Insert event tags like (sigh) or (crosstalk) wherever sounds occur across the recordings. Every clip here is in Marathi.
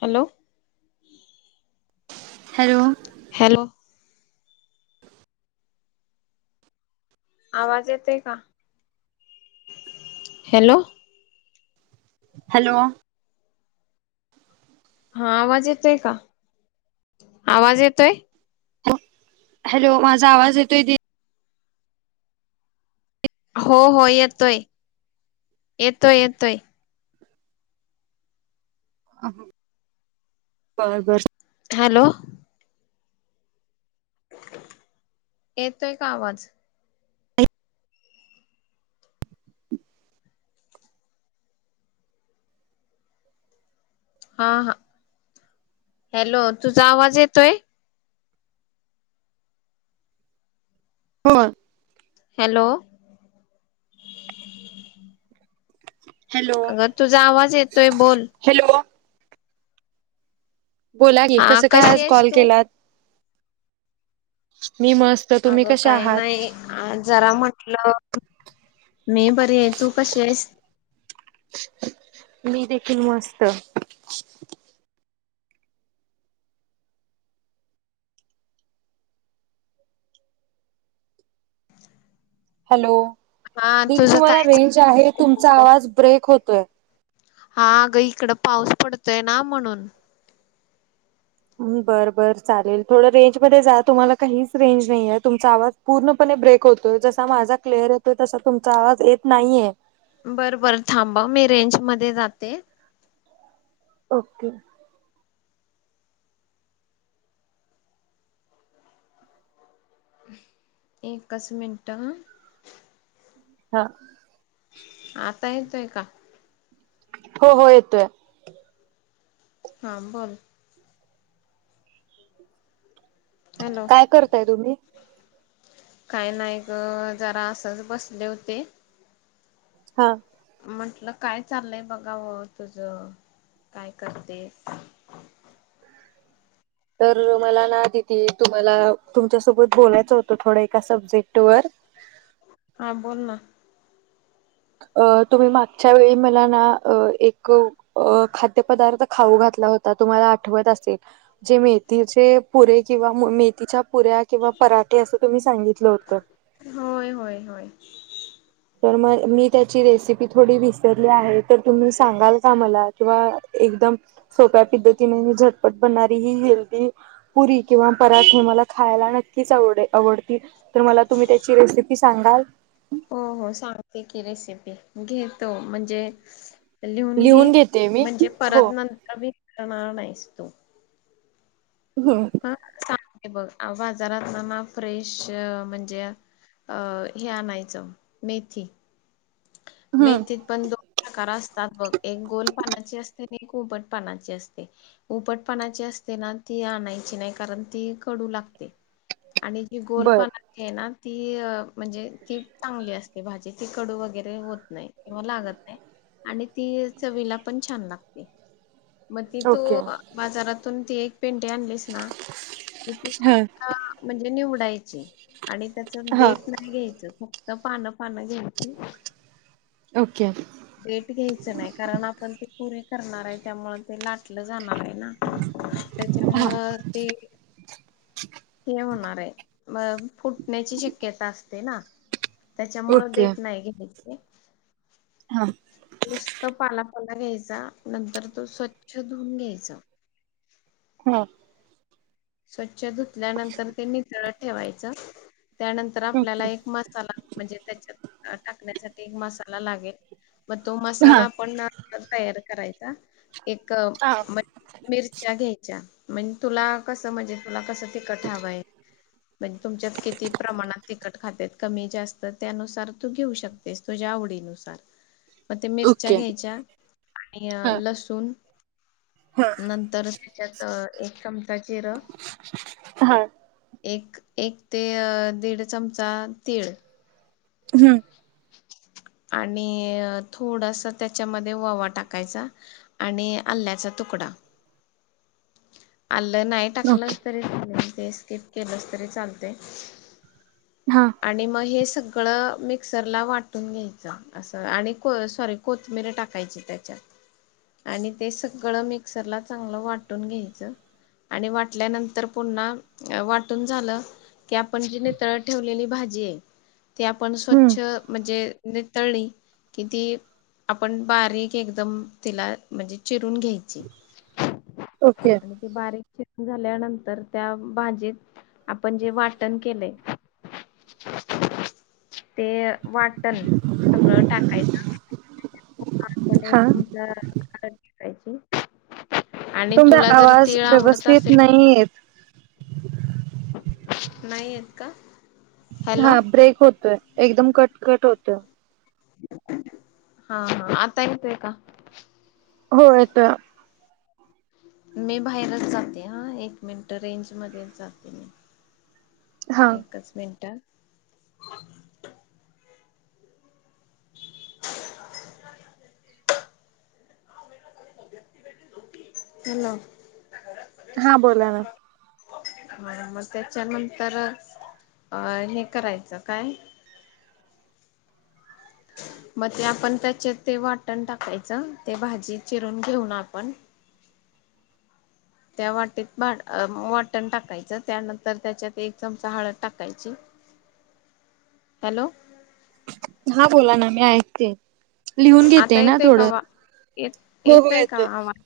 हॅलो हॅलो हॅलो आवाज येतोय का? हॅलो हॅलो हा आवाज येतोय का? आवाज येतोय? हॅलो, माझ आवाज येतोय दि हो हो येतोय, येतोय येतोय. बर बर हॅलो येतो का आवाज? हा हा हॅलो, तुझा आवाज येतोय? हो. हॅलो हॅलो अगं तुझा आवाज येतोय बोल हॅलो बोला की हा कसं काय कशी आज आहेस कॉल तू? केलात? मी मस्त तुम्ही कशा आहात? हा जरा म्हटलं मी बरी आहे तू कशी आहेस? मी देखील मस्त. हॅलो हा दिदी तुझं तुम्हाला काय रेंज आहे तुमचा चाललंय आवाज ब्रेक होतोय. हा अगं इकड पाऊस पडतोय ना म्हणून बरं बरं चालेल थोडं रेंज मध्ये जा तुम्हाला काहीच रेंज नाहीये तुमचा आवाज पूर्णपणे ब्रेक होतोय जसा माझा क्लिअर येतोय तसा तुमचा आवाज येत नाहीये. बरं बर थांब ह मी रेंज मध्ये जाते. ओके एकच मिनटं हा आता येतोय का? हो हो येतोय. हां बोल. हॅलो काय करताय तुम्ही काय नाय ग जरा असंच बसले होते. हा म्हंटलं काय चाललंय बघाव तुझ काय करतेस. तर मला ना दिती तुम्हाला तुमच्यासोबत बोलायचं होतं थोडं एका सब्जेक्ट वर हां बोल ना अ तुम्ही मागच्या वेळी मला ना अ एक अ खाद्यपदार्थ खाऊ घातला होता तुम्हाला आठवत असेल जे मेथीचे पुरे किंवा मेथीच्या पुऱ्या किंवा पराठे असं तुम्ही सांगितलं होतं होय होय होय तर मग मी त्याची रेसिपी थोडी विसरली आहे तर तुम्ही सांगाल का मला किंवा एकदम सोप्या पद्धतीने झटपट बनणारी ही हेल्दी पुरी किंवा पराठे मला खायला नक्कीच आवडे आवडतील तर मला तुम्ही त्याची रेसिपी सांगाल हो हो सांगते की रेसिपी घेतो म्हणजे लिहून घे घेते मी म्हणजे हो परत नंतर मीकणार नाहीस तो हम ह सांग आहे बघ बाजारात ना ना फ्रेश म्हणजे अ हे आणायचं मेथी हम्म मेथीत पण दोन प्रकार असतात बघ एक गोल पानाची असते आणि एक उुबट पानाची असते उपटपणाची असते ना ती आणायची नाही कारण ती कडू लागते आणि ही गोल बर पाणाची आहे ना ती म्हणजे ती चांगली असते भाजी ती कडू वगैरे होत नाही किंवा लागत नाही आणि ती चवीला पण छान लागते मग ती तू ओके बाजारातून ती एक पेंटी आणलीस ना कती हा म्हणजे निवडायची आणि त्याच हा डेट नाही नाही घ्यायचं फक्त पानं पानं घ्यायची ओके ओके डेट घ्यायचं नाही कारण आपण ते पुरीे करणार आहे त्यामु ते लाटलं जाणार आहे ना हा त्याच्यामुळं ते हे होणार आहे म फुटण्याची शक्यता असते ना त्याच्यामुळ ओके डेट नाही घ्यायचे हा नुसता पालापाला न्यायचा नंतर तो स्वच्छ धुवून घ्यायचा हा स्वच्छ धुतल्यानंतर ते नितळत ठेवायचं त्यानंतर आपल्याला ओके एक मसाला म्हणजे त्याच्यात टाकण्यासाठी मसाला लागेल मग तो हा मसाला पण तयार करायचा एक हा मिरच्या घ्यायच्या म्हणजे तुला कस म्हणजे तुला कसं तिखट हवय म्हणजे तुमच्या किती प्रमाणात तिखट खात्यात कमी जास्त त्यानुसार तु घेऊ शकतेस तुझ्या आवडीनुसार मग ते मिरच्या ओके घ्यायच्या हा आणि लसुण हा नंतर त्याच्यात एक चमचा जिर हा एक -एक ते दीड चमचा तीळ हम्म आणि थोडासा त्याच्यामध्ये ओवा टाकायचा आणि आल्याचा तुकडा आलं नाही टाकलंच ओके तरी चा ते स्किप केलंस तरी चालते हा आणि मग हे सगळं मिक्सरला वाटून घ्यायचं असं आणि को सॉरी कोथिंबीर टाकायची त्याच्यात आणि ते सगळं मिक्सरला चांगलं वाटुन घ्यायचं आणि वाटल्यानंतर पुन्हा वाटुन झालं की आपण जी नितळत ठेवलेली भाजी आहे ती आपण हम्म स्वच्छ म्हणजे नितळली कि ती आपण बारीक एकदम तिला म्हणजे चिरून घ्यायचं ओके. ते बारीक चिरुन झाल्यानंतर, त्या भाजीत आपण जे वाटण केलंय, ते वाटण सगळं टाकायचं. आपण एक हा चमचा हळद टाकायची. आणि तुमचा तुला जर आवाज तीळ आवडत व्यवस्थित असेल नाहीे येत. नाही येत का? हॅलो हा ब्रेक होतोय, एकदम कटकट होतोय. हा हा आता येतोय का? हो येतोय. मी बाहेरच जाते हा, एक मिनट रेंजमध्येच जाते मी. हा एकच मिनटं. (inaudible) हॅलो. हा बोला ना हा मग त्याच्यानंतर अ हे करायचं, काय? मग ते आपण त्याचेत ते वाटण टाकायचं, ते भाजी चिरून घेऊन आपण, त्या वाटीत वाटण टाकायचं, त्यानंतर त्याच्यात एक चमचा हळद टाकायची, हॅलो. हा बोला ना, मी ऐकतेय. लिहुन आता घेते ना येतोय का थोडं, वा येत हो हो का येतोय. आवाज?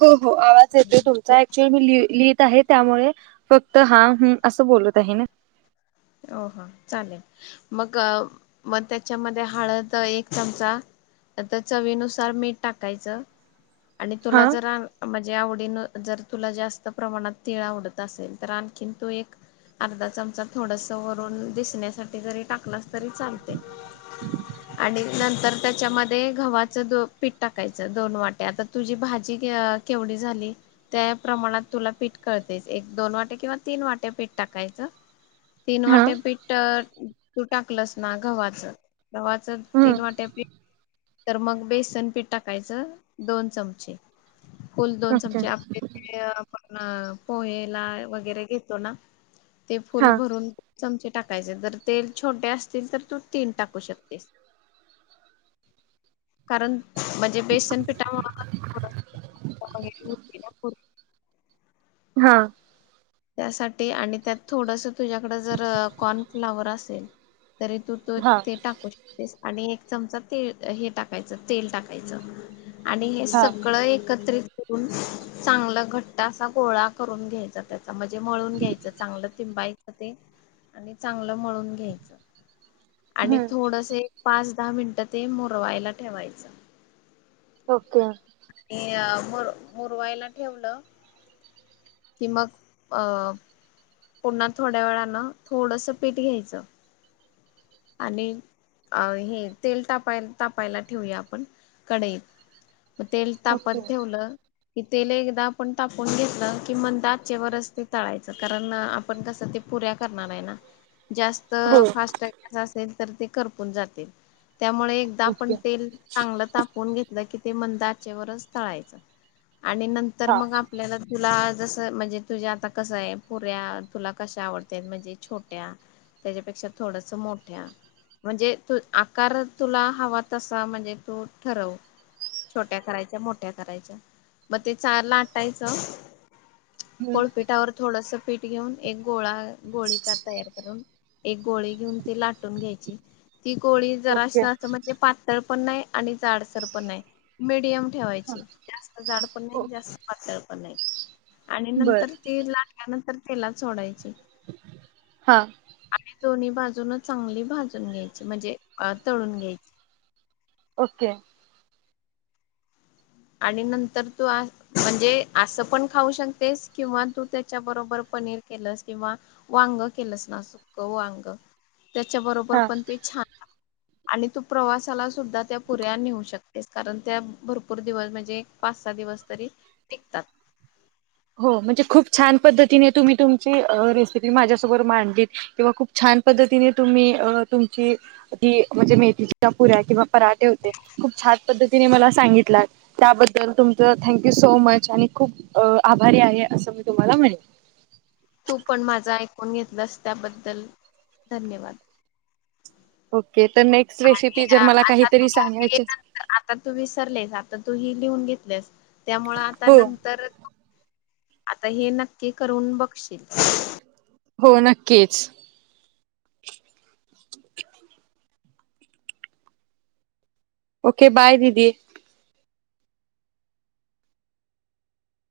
हो हो आवाज येतोय तुमचा, ऍक्चुअल मी लिहित लिहित आहे, त्यामुळे फक्त हा हम्म असं बोलत आहे ना. हो हो चालेल, मग मग त्याच्यामध्ये हळद एक चमचा, आता चवीनुसार मीठ टाकायचं, आणि हा तुला जर म्हणजे आवडीन जर तुला जास्त प्रमाणात तीळ आवडत असेल, तर आणखीन तु एक अर्धा चमचा थोडस वरून दिसण्यासाठी जरी टाकलास तरी चालते आणि नंतर त्याच्यामध्ये गव्हाचं पीठ टाकायचं, दोन वाट्या, आता तुझी भाजी अ, केवढी झाली. त्या प्रमाणात तुला पीठ कळतेय एक दोन वाट्या किंवा तीन वाट्या पीठ टाकायचं. तीन हा वाट्या पीठ तू टाकलस ना गव्हाच, गवा्हाच तीन हम्म वाट्यापी तर मग बेसन पीठ टाकायचं, दोन चमचे. फुल दोन ओके चमचे, आपले पण पोहेला वगैरे घेतो ना, ते. फुल हा भरून चमचे टाकायचे, जर ते छोटे असतील, तर तू तीन टाकू शकतेस. (inaudible) कारण म्हणजे बेसनपिठामुळे (unintelligible) ह. त्यासाठी, आणि त्यात थोडस तुझ्याकड जर, कॉर्नफ्लावर असेल, तरी तू तू हा ते टाकू शकतेस, आणि एक चमचा ते हे टाकायचं तेल टाकायचं. आणि हे हा सगळं एकत्रित करून, चांगलं घट्ट असा गोळा करून घ्यायचां, त्याचा म्हणजे मळुन घ्यायचं चांगलं तिं बाईक ते, आणि चांगलं मळून घ्यायच, आणि हम्म थोडसे, पाच दहा मिनिटं ते, मुरवायला ठेवायचं. ओके. आणि मुर मुरवायला ठेवलं, कि मग, अ पुन्हा थोड्या वेळानं, थोडस पीठ घ्यायचं, आणि अ हे, तेल तापाय तापायला ठेवया आपण, कढईत. म तेल ओके तापत ठेवलं, कि तेल एकदा आपण तापून घेतलं कि मग मंद आचेवरच ते तळायचं कारण आपण कसं ते पुऱ्या करणार आहे ना जास्त हो फास्ट गैस असेल तर ते खरपून जातील त्यामुळे एकदा आपण ओके तेल चांगलं तापून घेतलं की ते मंद आचेवर तळायचं आणि नंतर हा मग आपल्याला तुला जस म्हणजे तुझ्या आता कसं आहे पुऱ्या तुला कश्या आवडत म्हणजे छोट्या त्याच्यापेक्षा थोडस मोठ्या म्हणजे तू आकार तुला हवा तसा म्हणजे तू ठरव छोट्या करायच्या मोठ्या करायच्या मग ते चार ला टायचं हम्म पोळपीठावर थोडस पीठ घेऊन एक गोळा गोळी तयार करून एक गोळी घेऊन लाटून घ्यायची ती गोळी जरा अस ओके अस म्हणजे पातळ पण नाही आणि जाडसर पण नाही मिडियम ठेवायची जास्त जाड पण नाही जास्त पातळ पण आहे आणि बर नंतर ती लाटल्यानंतर तेलात सोडायची हा आणि दोन्ही बाजून चांगली भाजून घ्यायची म्हणजे तळून घ्यायची ओके आणि नंतर तू आ म्हणजे असं पण खाऊ शकतेस किंवा तू त्याच्या बरोबर पनीर केलंस किंवा वांग केलंस ना सुख वांग त्याच्या बरोबर हा पण ते छान आणि तू प्रवासाला सुद्धा त्या पुऱ्या नेऊ शकतेस कारण त्या भरपूर भपूर दिवस म्हणजे एक पाच सहा दिवस तरी टिकतात हो म्हणजे खूप छान पद्धतीने तुम्ही तुमची रेसिपी माझ्यासमोर मांडली किंवा खूप छान पद्धतीने तुम्ही अ तुमची ती म्हणजे मेथीची पुूऱ्या किंवा पराठे होते खूप छान पद्धती तिने मला सांगितला त्याबद्दल तुमच थँक्यू सो मच आणि खूप आभारी आहे असं मी तुम्हाला म्हणेन तू पण माझं ऐकून घेतलास त्याबद्दल धन्यवाद ओके तर नेक्स्ट ते रेसिपी जर मला आता काहीतरी तुम्ही सांगायची. आता तू विसरलेस आता तू हे लिहून घेतलस त्यामुळे आता हो नंतर आता हे नक्की करून बघशील? हो नक्कीच. ओके बाय दिदी